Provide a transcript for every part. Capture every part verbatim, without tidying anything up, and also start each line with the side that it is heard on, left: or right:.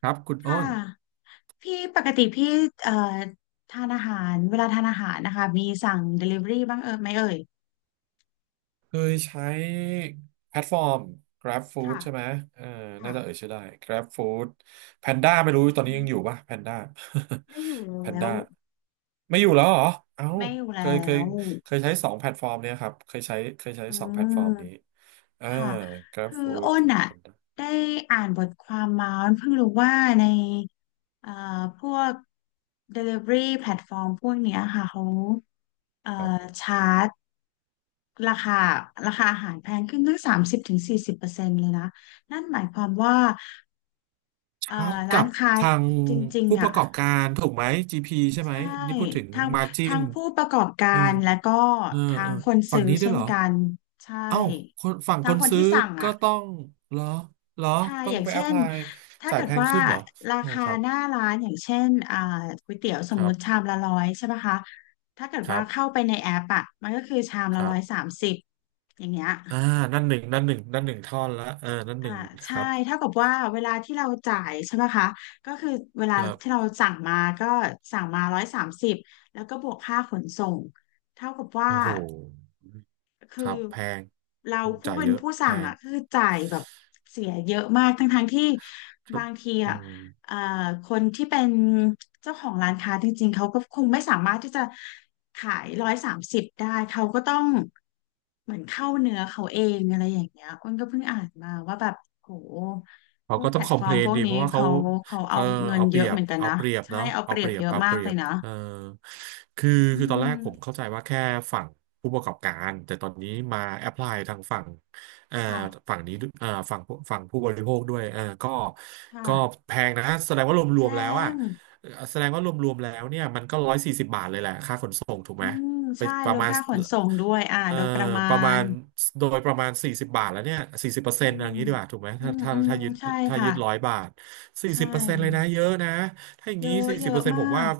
right: ครับคุณอ้
left: ค่ะ
right: น
left: พี่ปกติพี่เอ่อทานอาหารเวลาทานอาหารนะคะมีสั่ง Delivery บ้างเออไหมเอ่ย
right: เคยใช้แพลตฟอร์ม Grab Food ใช่ไหม
left: ค่ะ
right: เออน่า
left: ค่ะ
right: จะเอ่ยชื่อได้ Grab Food Panda ไม่
left: อื
right: รู้ตอนนี้ยังอยู่
left: ม
right: ป่ะ Panda
left: ไม่อยู่แล ้
right: Panda
left: ว
right: ไม่อยู่แล้วเหรอเอ้า
left: ไม่อยู่
right: เค
left: แล้
right: ยเคย
left: ว
right: เคยใช้สองแพลตฟอร์มเนี่ยครับเคยใช้เคยใช้
left: อื
right: สองแพลต
left: ม
right: ฟอร์มนี้เออ
left: ค่ะ
right: Grab
left: คืออ้
right: Food
left: นอ่ะ
right: Panda
left: ได้อ่านบทความมาอ้นเพิ่งรู้ว่าในเอ่อพวก Delivery แพลตฟอร์มพวกเนี้ยค่ะเขาเอ่อ
right: ครับ
left: ชาร์จ ราคาราคาอาหารแพงขึ้นตั้งสามสิบถึงสี่สิบเปอร์เซ็นต์เลยนะนั่นหมายความว่าเอ่อ
right: ชาร์จกั
left: ร้าน
right: บ
left: ค้า
right: ทาง
left: จริง
right: ผู้
left: ๆ
right: ป
left: อ่ะ
right: ระกอบการถูกไหม จี พี ใช่ไหม
left: ใช่
right: นี่พูดถึง
left: ทาง
right: มาจิ
left: ทาง
right: น
left: ผู้ประกอบกา
right: เออ
left: รและก็
right: เออ
left: ทา
right: เออ
left: งคน
right: ฝั่ง
left: ซื้อ
right: นี้ด้ว
left: เช่
right: ยเห
left: น
right: รอ
left: กันใช่
right: เอ้าคนฝั่ง
left: ทา
right: ค
left: ง
right: น
left: คน
right: ซื้อ
left: ที่สั่ง
right: ก็
left: อ่ะ
right: ต้องเหรอเหรอ
left: ใช่
right: ต้อ
left: อ
right: ง
left: ย่าง
right: ไปแอ
left: เช่
right: พพ
left: น
right: ลาย
left: ถ้า
right: จ่าย
left: เกิ
right: แพ
left: ด
right: ง
left: ว่า
right: ขึ้นเหรอ
left: รา
right: โอ้
left: คา
right: ครับ
left: หน้าร้านอย่างเช่นอ่าก๋วยเตี๋ยวส
right: ค
left: มม
right: รั
left: ติชา
right: บ
left: มละร้อยใช่ปะคะถ้าเกิด
right: ครั
left: ว่าเข้า
right: บ
left: ไปในแอปอ่ะมันก็คือชาม
right: ค
left: ละ
right: รั
left: ร้อยสา
right: บ
left: มสิบอย่างเงี้ย
right: อ่านั่นหนึ่งนั่นหนึ่งนั่นหนึ่งท่อนละเออนั่นห
left: อ่า
right: นึ่งค
left: ใช่
right: รับ
left: เท่ากับว่าเวลาที่เราจ่ายใช่ไหมคะก็คือเวลา
right: ครั
left: ที่เรา
right: บ
left: สั่งมาก็สั่งมาร้อยสามสิบแล้วก็บวกค่าขนส่งเท่ากับว่า
right: โอ้โหค
left: คือ
right: รับแพง
left: เรา
right: อืม
left: ผู้
right: จ่าย
left: เป็
right: เย
left: น
right: อะ
left: ผู้
right: แพ
left: สั่ง
right: ง
left: อ่ะคือจ่ายแบบเสียเยอะมากทั้งทั้งที่
right: ครั
left: บา
right: บ
left: งที
right: อื
left: อ่ะ
right: ม
left: เอ่อคนที่เป็นเจ้าของร้านค้าจริงๆเขาก็คงไม่สามารถที่จะขายร้อยสามสิบได้เขาก็ต้องเหมือนเข้าเนื้อเขาเองอะไรอย่างเงี้ยอ้นก็เพิ่งอ่านมาว่าแบบโหพ
right: เขา
left: วก
right: ก็
left: แพ
right: ต้อ
left: ล
right: งค
left: ต
right: อ
left: ฟ
right: ม
left: อ
right: เพ
left: ร์
right: ล
left: มพ
right: น
left: วก
right: ดิ
left: นี้
right: เพราะว่าเขา
left: เขาเขาเอา
right: เขา
left: เงิน
right: เอาเป
left: เย
right: รี
left: อะ
right: ย
left: เห
right: บ
left: มือนกัน
right: เอา
left: นะ
right: เปรียบ
left: ใช่
right: เนาะ
left: เอาเป
right: เอา
left: รี
right: เป
left: ยบ
right: รียบ
left: เยอะ
right: เอา
left: มา
right: เป
left: ก
right: รี
left: เล
right: ย
left: ย
right: บ
left: นะ
right: เออคือ
left: อื
right: คือตอนแร
left: ม
right: กผมเข้าใจว่าแค่ฝั่งผู้ประกอบการแต่ตอนนี้มาแอพพลายทางฝั่งเอ่อ
left: ค่ะ
right: ฝั่งนี้ด้วยเอ่อฝั่งผู้ฝั่งผู้บริโภคด้วยเออก็
left: ค่ะ
right: ก็แพงนะแสดงว่าร
left: แพ
right: วมๆแล้วอะ
left: ง
right: แสดงว่ารวมๆแล้วเนี่ยมันก็ร้อยสี่สิบบาทเลยแหละค่าขนส่งถูก
left: อื
right: ไหม
left: ม
right: ไป
left: ใช่
right: ป
left: ร
right: ระ
left: วม
right: มาณ
left: ค่าขนส่งด้วยอ่า
right: เอ่อ
left: โดยประมา
right: ประมา
left: ณ
right: ณโดยประมาณสี่สิบบาทแล้วเนี่ยสี่สิบเปอร์
left: อื
right: เซ็นต์อ
left: ม
right: ย่างนี้ดีกว่าถูกไหม
left: อื
right: ถ้า
left: ม
right: ถ้า
left: อืม
right: ถ้ายึด
left: ใช่
right: ถ้า
left: ค่ะ
right: ยึดร้อยบาทสี่
left: ใช่
right: สิบเปอร์เซ็นต์เลยนะเยอะนะถ้าอย่าง
left: เย
right: นี้
left: อะ
right: สี่
left: เย
right: สิบเปอ
left: อะ
right: ร์เซ็นต์
left: มา
right: ผมว่า
left: ก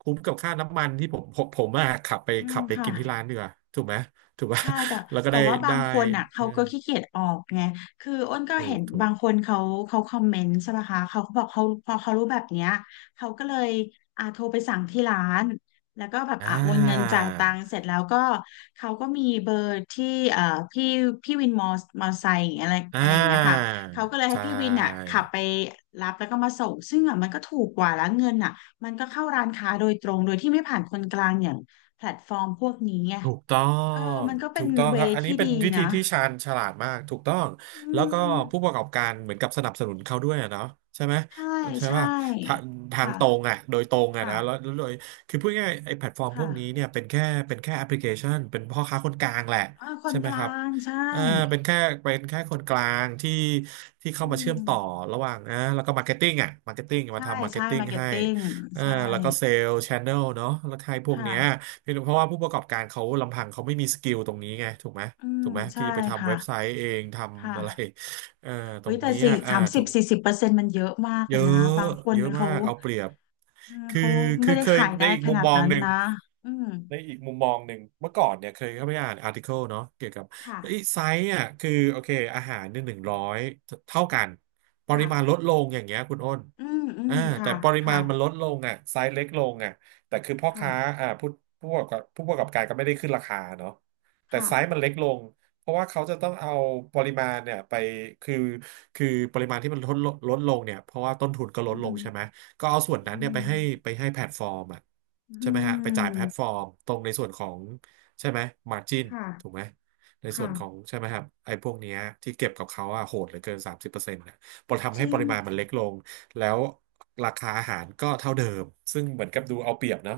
right: คุ้มกับค่าน้ำมันที่ผมผมผมอะขับไป
left: อืม
right: ขับไป
left: ค่ะ
right: กินที่ร้านดีกว่าถูกไหมถูกป่ะ
left: ใช่แต่
right: แล้วก็
left: แต่
right: ได้
left: ว่าบา
right: ได้
left: งคนอ่ะ
right: เอ
left: เขา
right: อ
left: ก็ขี้เกียจออกไงคืออ้นก็
right: ถู
left: เห็
right: ก
left: น
right: ถู
left: บา
right: ก
left: งคนเขาเขาคอมเมนต์ใช่ไหมคะเขาก็บอกเขาพอเขารู้แบบเนี้ยเขาก็เลยอ่าโทรไปสั่งที่ร้านแล้วก็แบบ
right: อ่า
left: อ่ะโอนเงินจ่ายตังค์เสร็จแล้วก็เขาก็มีเบอร์ที่เอ่อพี่พี่วินมอมอไซค์อย่างอะไร
right: อ่
left: อะไรอย่างเงี้ยค่ะ
right: า
left: เขาก็เลยให้
right: ใช่
left: พี่วินอ่ะขับไปรับแล้วก็มาส่งซึ่งอ่ะมันก็ถูกกว่าแล้วเงินอ่ะมันก็เข้าร้านค้าโดยตรงโดยที่ไม่ผ่านคนกลางอย่างแพลตฟอร์มพวกนี้ไง
right: ถูกต้อ
left: เออ
right: ง
left: มันก็เป็
right: ถู
left: น
right: กต้อง
left: เว
right: ครับ
left: ย์
right: อันนี้
left: ที่
right: เป็
left: ดี
right: นวิธี
left: นะ
right: ที่ชาญฉลาดมาก ถูกต้อง
left: อื
right: แล้วก็
left: ม
right: ผู้ประกอบการเหมือนกับสนับสนุนเขาด้วยอะเนาะใช่ไหม
left: ใช่
right: ใช่
left: ใช่
right: ป่ะทางทาง
left: ค่ะ
right: ตรงอ่ะโดยตรงอ่ะ
left: ค่ะ
right: นะแล้วแล้วโดยคือพูดง่ายๆไอ้แพลตฟอร์มพ
left: ค่ะ
right: วกนี้เนี่ยเป็นแค่เป็นแค่แอปพลิเคชันเป็นพ่อค้าคนกลางแหละ
left: เออคน
right: ใช่ไห
left: ก
right: ม
left: ลา
right: ครับ
left: งใช่
right: อ่าเป็นแค่เป็นแค่คนกลางที่ที่เข้า
left: อื
right: มาเชื่อ
left: ม
right: มต่อระหว่างอ่าแล้วก็มาร์เก็ตติ้งอ่ะมาร์เก็ตติ้งมา
left: ใช่
right: ทำมาร์เก็
left: ใช่
right: ตติ้ง
left: มาร์เก็ต
right: ให้
left: ติ้ง
right: เอ่า
left: ใช่
right: แล้วก็เซลล์ชานเนลเนาะแล้วให้พวก
left: ค่ะ
right: เนี้ย คือเพราะว่าผู้ประกอบการเขาลำพังเขาไม่มีสกิลตรงนี้ไงถูกไหม
left: อืม
right: ถูกไหม
left: ใช่
right: ที่จะไปทำ
left: ค่ะ
right: เว็บไซต์เองท
left: ค
right: ำอะไร
left: ่ะ
right: เอ่อตร
left: วิ
right: ง
left: แต่
right: นี้
left: สี่
right: อ่ะอ่า
left: สามสิ
right: ถู
left: บ
right: ก
left: สี่สิบเปอร์เซ็นต์มันเยอะมากเล
right: เยอ
left: ยนะ
right: ะ
left: บางคน
right: เยอะมา
left: เขา
right: กเอาเปรียบ
left: เออ
right: คือ
left: เขา
right: คื
left: ไม่
right: อ
left: ได้
right: เคย
left: ขาย
right: ใน
left: ได้
right: อีก
left: ข
right: มุม
left: นาด
right: มอง
left: นั้น
right: หนึ่ง
left: นะอืม
right: ในอีกมุมมองหนึ่งเมื่อก่อนเนี่ยเคยเข้าไปอ่านอาร์ติเคิลเนาะเกี่ยวกับ
left: ค่ะ
right: เฮ้ยไซส์อ่ะคือโอเคอาหารเนี่ยหนึ่งร้อยเท่ากันปริมาณล
left: ค่ะ
right: ดลงอย่างเงี้ยคุณอ้น
left: อืมอืม
right: อ่า
left: ค่ะ
right: แต่ปริมา
left: ค่ะ
right: ณมันลดลงอ่ะไซส์เล็กลงอ่ะแต่คือพ่อ
left: ค่ะ
right: ค้าอ่าผู้ผู้ประกอบผู้ประกอบการก็ไม่ได้ขึ้นราคาเนาะแต่
left: ค่ะ
right: ไซส์มันเล็กลงเพราะว่าเขาจะต้องเอาปริมาณเนี่ยไปคือคือปริมาณที่มันลดลงลดลงเนี่ยเพราะว่าต้นทุนก็ล
left: อื
right: ดลง
left: ม
right: ใช่ไหม ก็เอาส่วนนั้น
left: อื
right: เนี่ยไปให้ไป
left: ม
right: ให้แพลตฟอร์มอ่ะ
left: อื
right: ใช่ไหมฮะไปจ่ายแพลตฟ
left: ม
right: อร์มตรงในส่วนของใช่ไหมมาร์จิน
left: ค่ะ
right: ถูกไหมในส่
left: ค่ะ
right: วนของใช่ไหมครับไอ้พวกเนี้ยที่เก็บกับเขาอะโหดเหลือเกินสามสิบเปอร์เซ็นต์นะพอทำ
left: จ
right: ให้
left: ริ
right: ป
left: ง
right: ริมาณมันเล็กลงแล้วราคาอาหารก็เท่าเดิมซึ่งเหมือนกับดูเอาเปรียบเนาะ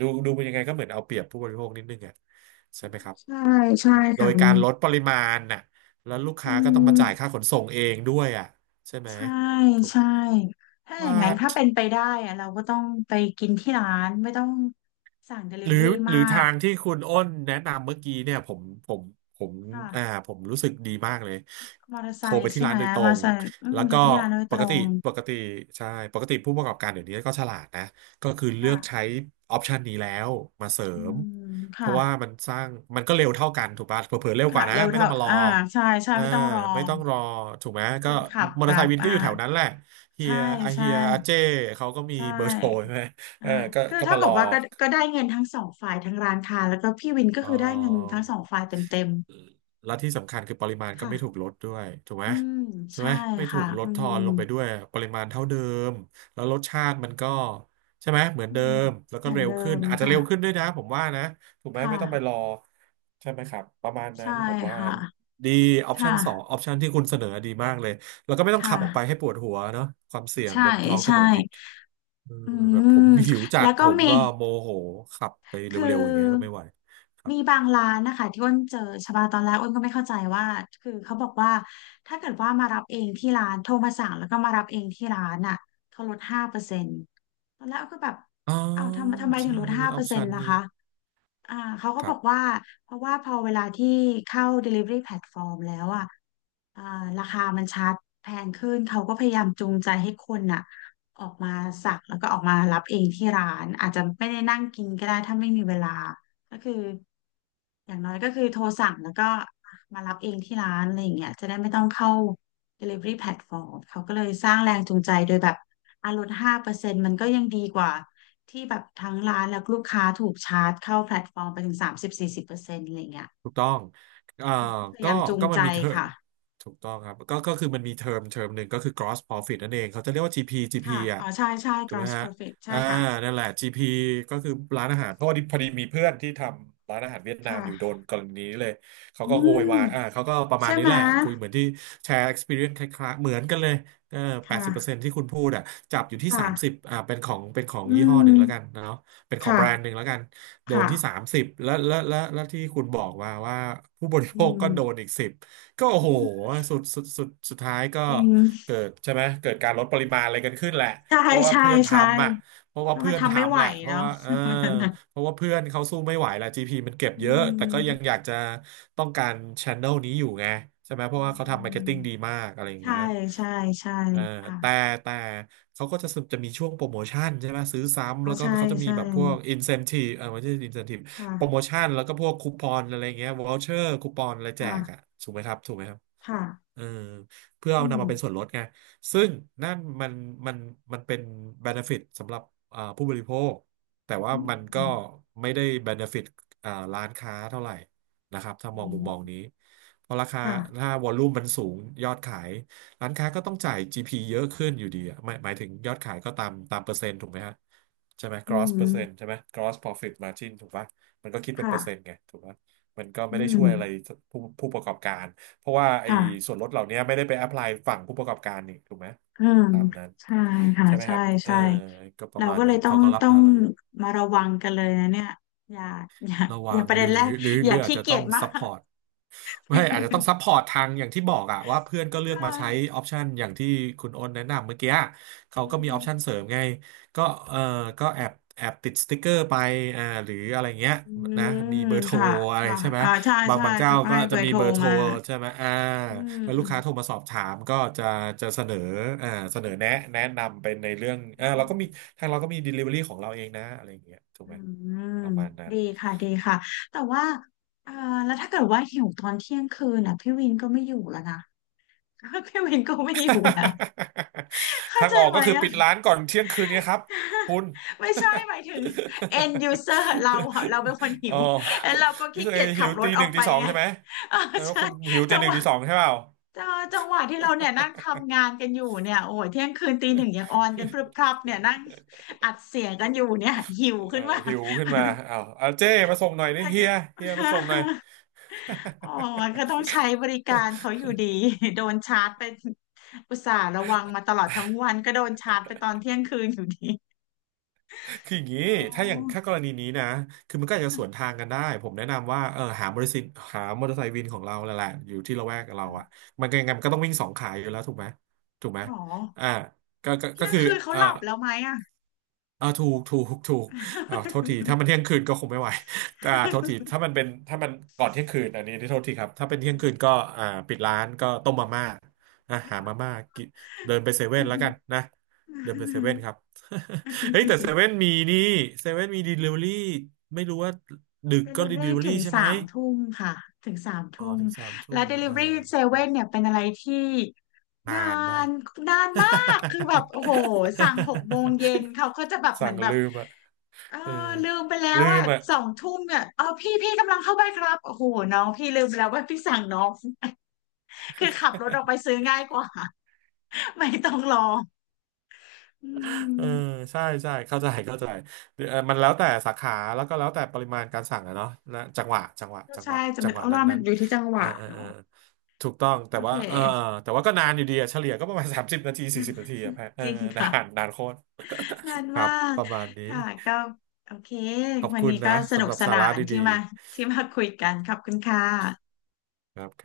right: ดูดูเป็นยังไงก็เหมือนเอาเปรียบผู้บริโภคนิดนึงอ่ะใช่ไหมครับ
left: ใช่ใช่
right: โด
left: ค่ะ
right: ย
left: คุณ
right: การลดปริมาณน่ะแล้วลูกค้า
left: อื
right: ก็ต้องมา
left: ม
right: จ่ายค่าขนส่งเองด้วยอ่ะใช่ไหม
left: ใช่
right: ถูก
left: ใช่ถ้าอย่าง
right: ว่า
left: นั้นถ้าเป็นไปได้อะเราก็ต้องไปกินที่ร้านไม่ต้องสั่ง
right: หรือ
left: Delivery
right: หรื
left: มา
right: อทา
left: ก
right: งที่คุณอ้นแนะนำเมื่อกี้เนี่ยผมผมผม
left: ค่ะ
right: อ่าผมรู้สึกดีมากเลย
left: มอเตอร์ไซ
right: โทรไป
left: ค์
right: ที่
left: ใช่ไห
right: ร้า
left: ม
right: นโดยตร
left: มอเตอ
right: ง
left: ร์ไซค์อืม
right: แล้ว
left: เรา
right: ก็
left: ไปที่ร้านโดย
right: ป
left: ตร
right: กติ
left: ง
right: ปกติใช่ปกติผู้ประกอบการเดี๋ยวนี้ก็ฉลาดนะก็คือเลือกใช้
left: ค่ะ
right: ออปชันนี้แล้วมาเสริ
left: อื
right: ม
left: ม
right: เพ
left: ค่ะ
right: ราะว่ามันสร้างมันก็เร็วเท่ากันถูกป่ะเผลอๆเร็วก
left: ค่ะ
right: ว่านะ
left: เร็ว
right: ไม่ต้
left: เท่า
right: องมารอ
left: อ่าใช่ใช่
right: เออ
left: ไม่ต้องรอ
right: ไม่ต้องรอถูกไหม
left: ค
right: ก็
left: นขับ
right: มอเตอร์ไซ
left: รับ
right: ค์วินก็อ
left: อ่า
right: ยู่แถวนั้นแหละเฮี
left: ใช่
right: ยอาเฮี
left: ใช่
right: ยอาเจ้เขาก็มี
left: ใช่
right: เบอร์โทรใช่ไหมเอ
left: อ่า
right: อก็
left: คือ
right: ก็
left: เท่า
right: มาร
left: กั
right: อ
left: บว่าก็ก็ได้เงินทั้งสองฝ่ายทั้งร้านค้าแล้วก็พี่วินก็
right: เอ
left: คือได้เงิน
right: อ
left: ทั้งสองฝ่ายเต็ม
right: แล้วที่สำคัญคือปริมาณ
left: ๆ
right: ก็
left: ค่ะ
right: ไม่ถูกลดด้วยถูกไหม
left: อืม
right: ถูก
left: ใช่
right: ไหมไม่ถู
left: ค่ะ
right: กล
left: อื
right: ดทอ
left: ม
right: นลงไปด้วยปริมาณเท่าเดิมแล้วรสชาติมันก็ใช่ไหมเหมือน
left: อื
right: เดิ
left: ม
right: มแล้ว
left: เห
right: ก็
left: มือน
right: เร็ว
left: เดิ
right: ขึ้น
left: ม
right: อาจจะ
left: ค่ะ
right: เร็วขึ้นด้วยนะผมว่านะถูกไหม
left: ค่ะ
right: ไม่ต้องไปรอใช่ไหมครับประมาณนั้
left: ใช่
right: นผมว่า
left: ค่ะ
right: ดีออปชั
left: ค่ะ
right: นสองออปชันที่คุณเสนอดีมากเลยแล้วก็ไม่
left: ค
right: ต้องขับออกไปให้
left: ่ะ
right: ปวดหัวเนาะความเสี่ยง
left: ใช่
right: บนท้องถ
left: ใช่
right: นนอีกเออ
left: อื
right: แบบผม
left: ม
right: หิวจั
left: แล้
right: ด
left: ว
right: ผ
left: ก็
right: ม
left: มี
right: ก็โมโหขับไป
left: คื
right: เร็
left: อ
right: วๆอย่างเงี้ยก็ไม่ไหวครับ
left: มีบางร้านนะคะที่อ้นเจอชบาตอนแรกอ้นก็ไม่เข้าใจว่าคือเขาบอกว่าถ้าเกิดว่ามารับเองที่ร้านโทรมาสั่งแล้วก็มารับเองที่ร้านอ่ะเขาลดห้าเปอร์เซ็นต์ตอนแรกอ้นก็แบบ
right: อ๋อ
left: อ้าวทำทำไมถึ
right: ใช่
left: งลด
right: เออ
left: ห้า
right: มีอ
left: เปอ
right: อป
left: ร์เซ็น
right: ชัน
left: ต์ล่ะ
right: นี้
left: คะอ่าเขาก็
right: ครั
left: บอก
right: บ
left: ว่าเพราะว่าพอเวลาที่เข้า delivery platform แล้วอ่ะอ่าราคามันชัดแพงขึ้นเขาก็พยายามจูงใจให้คนอ่ะ ออกมาสั่งแล้วก็ออกมารับเองที่ร้านอาจจะไม่ได้นั่งกินก็ได้ถ้าไม่มีเวลาก็คืออย่างน้อยก็คือโทรสั่งแล้วก็มารับเองที่ร้านอะไรอย่างเงี้ยจะได้ไม่ต้องเข้า delivery platform เขาก็เลยสร้างแรงจูงใจโดยแบบอาลดห้าเปอร์เซ็นต์มันก็ยังดีกว่าที่แบบทั้งร้านแล้วลูกค้าถูกชาร์จเข้าแพลตฟอร์มไปถึงสามสิบสี่สิบเปอร์เซ็นต์อะไรเงี้ย
right: ถูกต้องเอ่อ
left: เขาก็พยา
right: ก็
left: ยามจูง
right: ก็มั
left: ใจ
right: นมีเทอม
left: ค่ะ
right: ถูกต้องครับก็ก็คือมันมีเทอมเทอมหนึ่งก็คือ gross profit นั่นเองเขาจะเรียกว่า จี พี จี พี
left: ค่ะ
right: อ่ะ
left: อ๋อใช่ใช่
right: ถูกไหม
left: gross
right: ฮะ
left: profit ใช่
right: อ่า
left: ค่ะ
right: นั่นแหละ จี พี ก็คือร้านอาหารเพราะว่าพอดีมีเพื่อนที่ทำร้านอาหารเวียดนามอยู่โด
left: ค่ะ
right: นกรณีนี้เลย เขา
left: อื
right: ก็โวย
left: ม
right: วายอ่าเขาก็ประมา
left: ใช่
right: ณนี้
left: ไหม
right: แหละคุยเหมือนที่แชร์ experience คล้ายๆเหมือนกันเลยเออแปด
left: ค่ะ
right: สิบเปอร์เซ็นที่คุณพูดอ่ะจับอยู่ที่
left: ค่ะ
right: สามสิบอ่าเป็นของเป็นของ
left: อื
right: ยี่ห้อหนึ่
left: ม
right: งแล้วกันเนาะเป็นของ
left: ค่ะ
right: แบรนด์หนึ่งแล้วกัน โดน
left: ค่ะ
right: ที่สามสิบแล้วแล้วแล้วแล้วที่คุณบอกมาว่าผู้บริโภ
left: อื
right: ค
left: ม
right: ก็โดนอีกสิบก็โอ้โหสุดสุดสุดสุดท้ายก็
left: จริง
right: เกิดใช่ไหมเกิดการลดปริมาณอะไรกันขึ้นแหละ
left: ใช่
right: เพราะว่า
left: ใช่
right: เพื่อน
left: ใช่
right: ทำอ่ะเพราะว่า
left: ก็
right: เพื่
left: มา
right: อน
left: ทำไม่ไห
right: ทำ
left: ว
right: แหละ เพราะ
left: เนาะ
right: ว่าเออ
left: วันนั้นน่ะ
right: เพราะว่าเพื่อนเขาสู้ไม่ไหวละ จี พี มันเก็บ
left: อื
right: เยอะแต่ก็ยังอยา
left: ม
right: กจะต้องการช n นลนี้อยู่ไงใช่ไหมเพ
left: อื
right: ราะว่าเขาทำมาร์เก็ต
left: ม
right: ติ้งดีมากอะไรอย่าง
left: ใช่
right: เงี้ย
left: ใช่ใช่
right: เออ
left: ค่ะ
right: แต่แต่เขาก็จะสจะมีช่วงโปรโมชั่นใช่ไหมซื้อซ้ำ
left: เอา
right: แล้วก็
left: ใช่
right: เขาจะมี
left: ใช่
right: แบบพวก incentive เออไม่ใช่ incentive
left: ค
right: โปรโม
left: ่ะ
right: ชั่นแล้วก็พวกคูปองอะไรเงี้ย voucher คูปองอะไรแจกอ่ะ
left: ค่ะ
right: ถูกไหมครับถูกไหมครับ
left: ค่ะ
right: เออเพื่อ
left: อื
right: เอา
left: ม
right: นำมาเป็นส่วนลดไงซึ่งนั่นมันมันมันเป็น benefit สำหรับอ่าผู้บริโภคแต่
left: อ
right: ว่ามันก็
left: ืม
right: ไม่ได้ benefit อ่าร้านค้าเท่าไหร่นะครับถ้ามอง
left: อื
right: มุมมอง
left: ม
right: นี้เพราะราคา
left: ค่ะ
right: ถ้าวอลลุ่มมันสูงยอดขายร้านค้าก็ต้องจ่าย จี พี เยอะขึ้นอยู่ดีอะหมายหมายถึงยอดขายก็ตามตามเปอร์เซ็นต์ถูกไหมฮะใช่ไหม
left: อื
right: gross เป
left: ม
right: อร์เซ็นต์ใช่ไหม gross profit margin ถูกปะมันก็คิดเป็น
left: ค่ะ
right: เปอร์เซ็นต์ไงถูกปะมันก็ไม่
left: อื
right: ได้ช่ว
left: ม
right: ยอะไรผู้ผู้ประกอบการ เพราะว่าไอ้
left: ค่ะ
right: ส่วนลดเหล่านี้ไม่ได้ไปแอพพลายฝั่งผู้ประกอบการนี่ถูกไหม
left: อืม
right: ตามนั้น
left: ใช่ค่ะ
right: ใช่ไหมค
left: ใช่
right: รับเออ
left: ใช่
right: ก็ป
left: เรา
right: ระมาณ
left: ก็เล
right: นั้
left: ย
right: น
left: ต้อ
right: เขา
left: ง
right: ก็รับ
left: ต้อง
right: ภาระเยอะ
left: มาระวังกันเลยนะเนี่ยอย่าอย่า
right: ระ
left: อ
right: วั
left: ย่า
right: ง
left: ประ
right: ห
left: เด็
right: รื
left: น
right: อ
left: แรก
right: หรือ
left: อ
right: ห
left: ย่า
right: รืออาจ
left: ขี้
right: จะ
left: เกี
right: ต้อ
left: ย
right: ง
left: จมา
right: ซัพพ
left: ก
right: อร์ตไม่อาจจะต้องซัพพอร์ตทางอย่างที่บอกอะว่าเพื่อนก็เลือก
left: ค่ะ
right: มาใช้ออปชันอย่างที่คุณโอ้นแนะนำเมื่อกี้อะเขา
left: อื
right: ก็มีออปชัน
left: ม
right: เสริมไงก็เออก็แอบแอบติดสติกเกอร์ไปอ่าหรืออะไรเงี้ย
left: อื
right: นะมี
left: ม
right: เบอร์โทร
left: ค่ะ
right: อะไร
left: ค่ะ
right: ใช่ไหม
left: อ่าใช่
right: บาง
left: ใช่
right: บางเจ้า
left: เขาก็
right: ก็
left: ให้เบ
right: จะ
left: อร์
right: มี
left: โทร
right: เบอร์โทร
left: มา
right: ใช่ไหมอ่า
left: อืม
right: แล้ว
left: อื
right: ลูก
left: ม
right: ค้าโทรมาสอบถามก็จะจะเสนออ่าเสนอแนะแนะนำเป็นในเรื่องอ่าเราก็มีทางเราก็มี Delivery ของเราเองนะอะไรเงี้ยถูก
left: อื
right: ไหม
left: ม
right: ประมาณนั้น
left: ดีค่ะดีค่ะแต่ว่าเอ่อแล้วถ้าเกิดว่าหิวตอนเที่ยงคืนน่ะพี่วินก็ไม่อยู่แล้วนะ พี่วินก็ไม่อยู่แล้ว เข้า
right: ทาง
left: ใจ
right: ออก
left: ไหม
right: ก็คือ
left: อะ
right: ปิดร้านก่อนเที่ยงคืนเนี้ครับคุ ณ
left: ไม่ใช่หมายถึง end user เราอะเราเป็นคนหิ
right: อ๋อ
left: วแล้วเราก็
right: นี่
left: ขี้
right: แสด
left: เกี
right: ง
left: ยจ
right: หิ
left: ขับ
right: ว
left: ร
right: ตี
left: ถอ
right: ห
left: อ
right: นึ่
left: ก
right: ง
left: ไป
right: ตีสอง
left: ไง
right: ใช่ไหม
left: เออ
right: แสดงว่า
left: ใช่
right: คุณหิวตี
left: จัง
right: หนึ่
left: ห
right: ง
left: วะ
right: ตีสองใช่เปล่า
left: เออจังหวะที่เราเนี่ยนั่งทำงานกันอยู่เนี่ยโอ้ยเที่ยงคืนตีหนึ่งยังออนกันพรึบพรับเนี่ยนั่งอัดเสียงกันอยู่เนี่ยหิว
right: เออ
left: ขึ้นมา
right: หิวขึ้นมาอ้าวเอาเจ้มาส่งหน่อยนี่เฮียเฮียมาส่งหน่อย
left: โอ้มันก็ต้องใช้บริการเขา อยู่ดีโดนชาร์จไปอุตส่าห์ระวังมาตลอดทั้งวันก็โดนชาร์จไปตอนเที่ยงคืนอยู่ดี
right: คืออย่างนี้
left: โอ้
right: ถ้าอย่างถ้ากรณีนี้นะคือมันก็อาจจะสวนทางกันได้ผมแนะนำว่าเออหาบริษัทหามอเตอร์ไซค์วินของเราแหละแหละอยู่ที่ละแวกกับเราอะ มันก็ยังไงมันก็ต้องวิ่งสองขาอยู่แล้วถูกไหมถูกไหม
left: หนอ
right: อ่าก็ก็ก็
left: เที่ยง
right: คือ
left: คืนเขา
right: เอ่อ
left: หลับแล้วไหมอ่ะ
right: อ่าถูกถูกถูกอ่าโทษทีถ้ามันเที่ยงคืนก็คงไม่ไหวอ่าโทษทีถ้ามันเป็นถ้ามันก่อนเที่ยงคืนอันนี้ที่โทษทีครับถ้าเป็นเที่ยงคืนก็อ่าปิดร้านก็ต้มมาม่านะหามาม่ากินเดินไปเซเว่นแล้วกันนะเดินไปเซเว่นครับ เฮ้ยแต่เซเว่นมีนี่เซเว่นมีด e ลิเวอรี่ไม่รู้ว่าดึก
left: เด
right: ก็
left: ลิเว
right: ด e
left: อ
right: ลิ
left: รี่
right: เวอ
left: ถึ
right: รี่
left: ง
right: ใช่ไหม
left: สามทุ่มค่ะถึงสาม
right: อ๋อ
left: ทุ่ม
right: ถึงสามทุ่
left: และ
right: ม
left: เดลิเว
right: อ่า
left: อรี่เซเว่นเนี่ยเป็นอะไรที่
right: นา
left: นา
right: นมาก
left: นนานมากคือแบบโอ้โหสั่งหกโมงเย็น เขาก็จะแบบเหมื
right: สั่
left: อ
right: ง
left: นแบบ
right: ลืมอ่ะ
left: เออ
right: เออ
left: ลืมไปแล้ว
right: ลืม
left: อ่ะ
right: อ่ะ
left: สองทุ่มเนี่ยเออพี่พี่กำลังเข้าไปครับโอ้โหน้องพี่ลืมไปแล้วว่าพี่สั่งน้อง คือขับรถออกไปซื้อง่ายกว่าไม่ต้องรอ อื
right: เออ
left: ม
right: ใช่ใช่เข้าใจเข้าใจเออมันแล้วแต่สาขาแล้วก็แล้วแต่ปริมาณการสั่งอะเนาะนะจังหวะจังหวะ
left: ก็
right: จังห
left: ใช่
right: วะ
left: จะ
right: จั
left: เป็
right: ง
left: น
right: หวะ
left: โอ้
right: นั้น
left: ว่ามั
right: นั้
left: น
right: น
left: อยู่ที่จังห
right: เออ
left: วะ
right: เออเอ
left: เนาะ
right: อถูกต้อง
left: โอ
right: แต่
left: เค
right: ว่าเออเออแต่ว่าก็นานอยู่ดีอะเฉลี่ยก็ประมาณ สามสิบนาทีสี่สิบนาทีอะแพะ เอ
left: จ
right: อ
left: ริง
right: นา
left: ค่ะ
right: นนานโคตร
left: นาน
right: ครั
left: มา
right: บ
left: ก
right: ประมาณนี้
left: ค่ะก็โอเค
right: ขอบ
left: วัน
right: คุณ
left: นี้ก็
right: นะ
left: สนุ
right: สำ
left: ก
right: หรับ
left: ส
right: สา
left: นา
right: ระ
left: นที่
right: ดี
left: มาที่มาคุยกันขอบคุณค่ะ
right: ๆครับ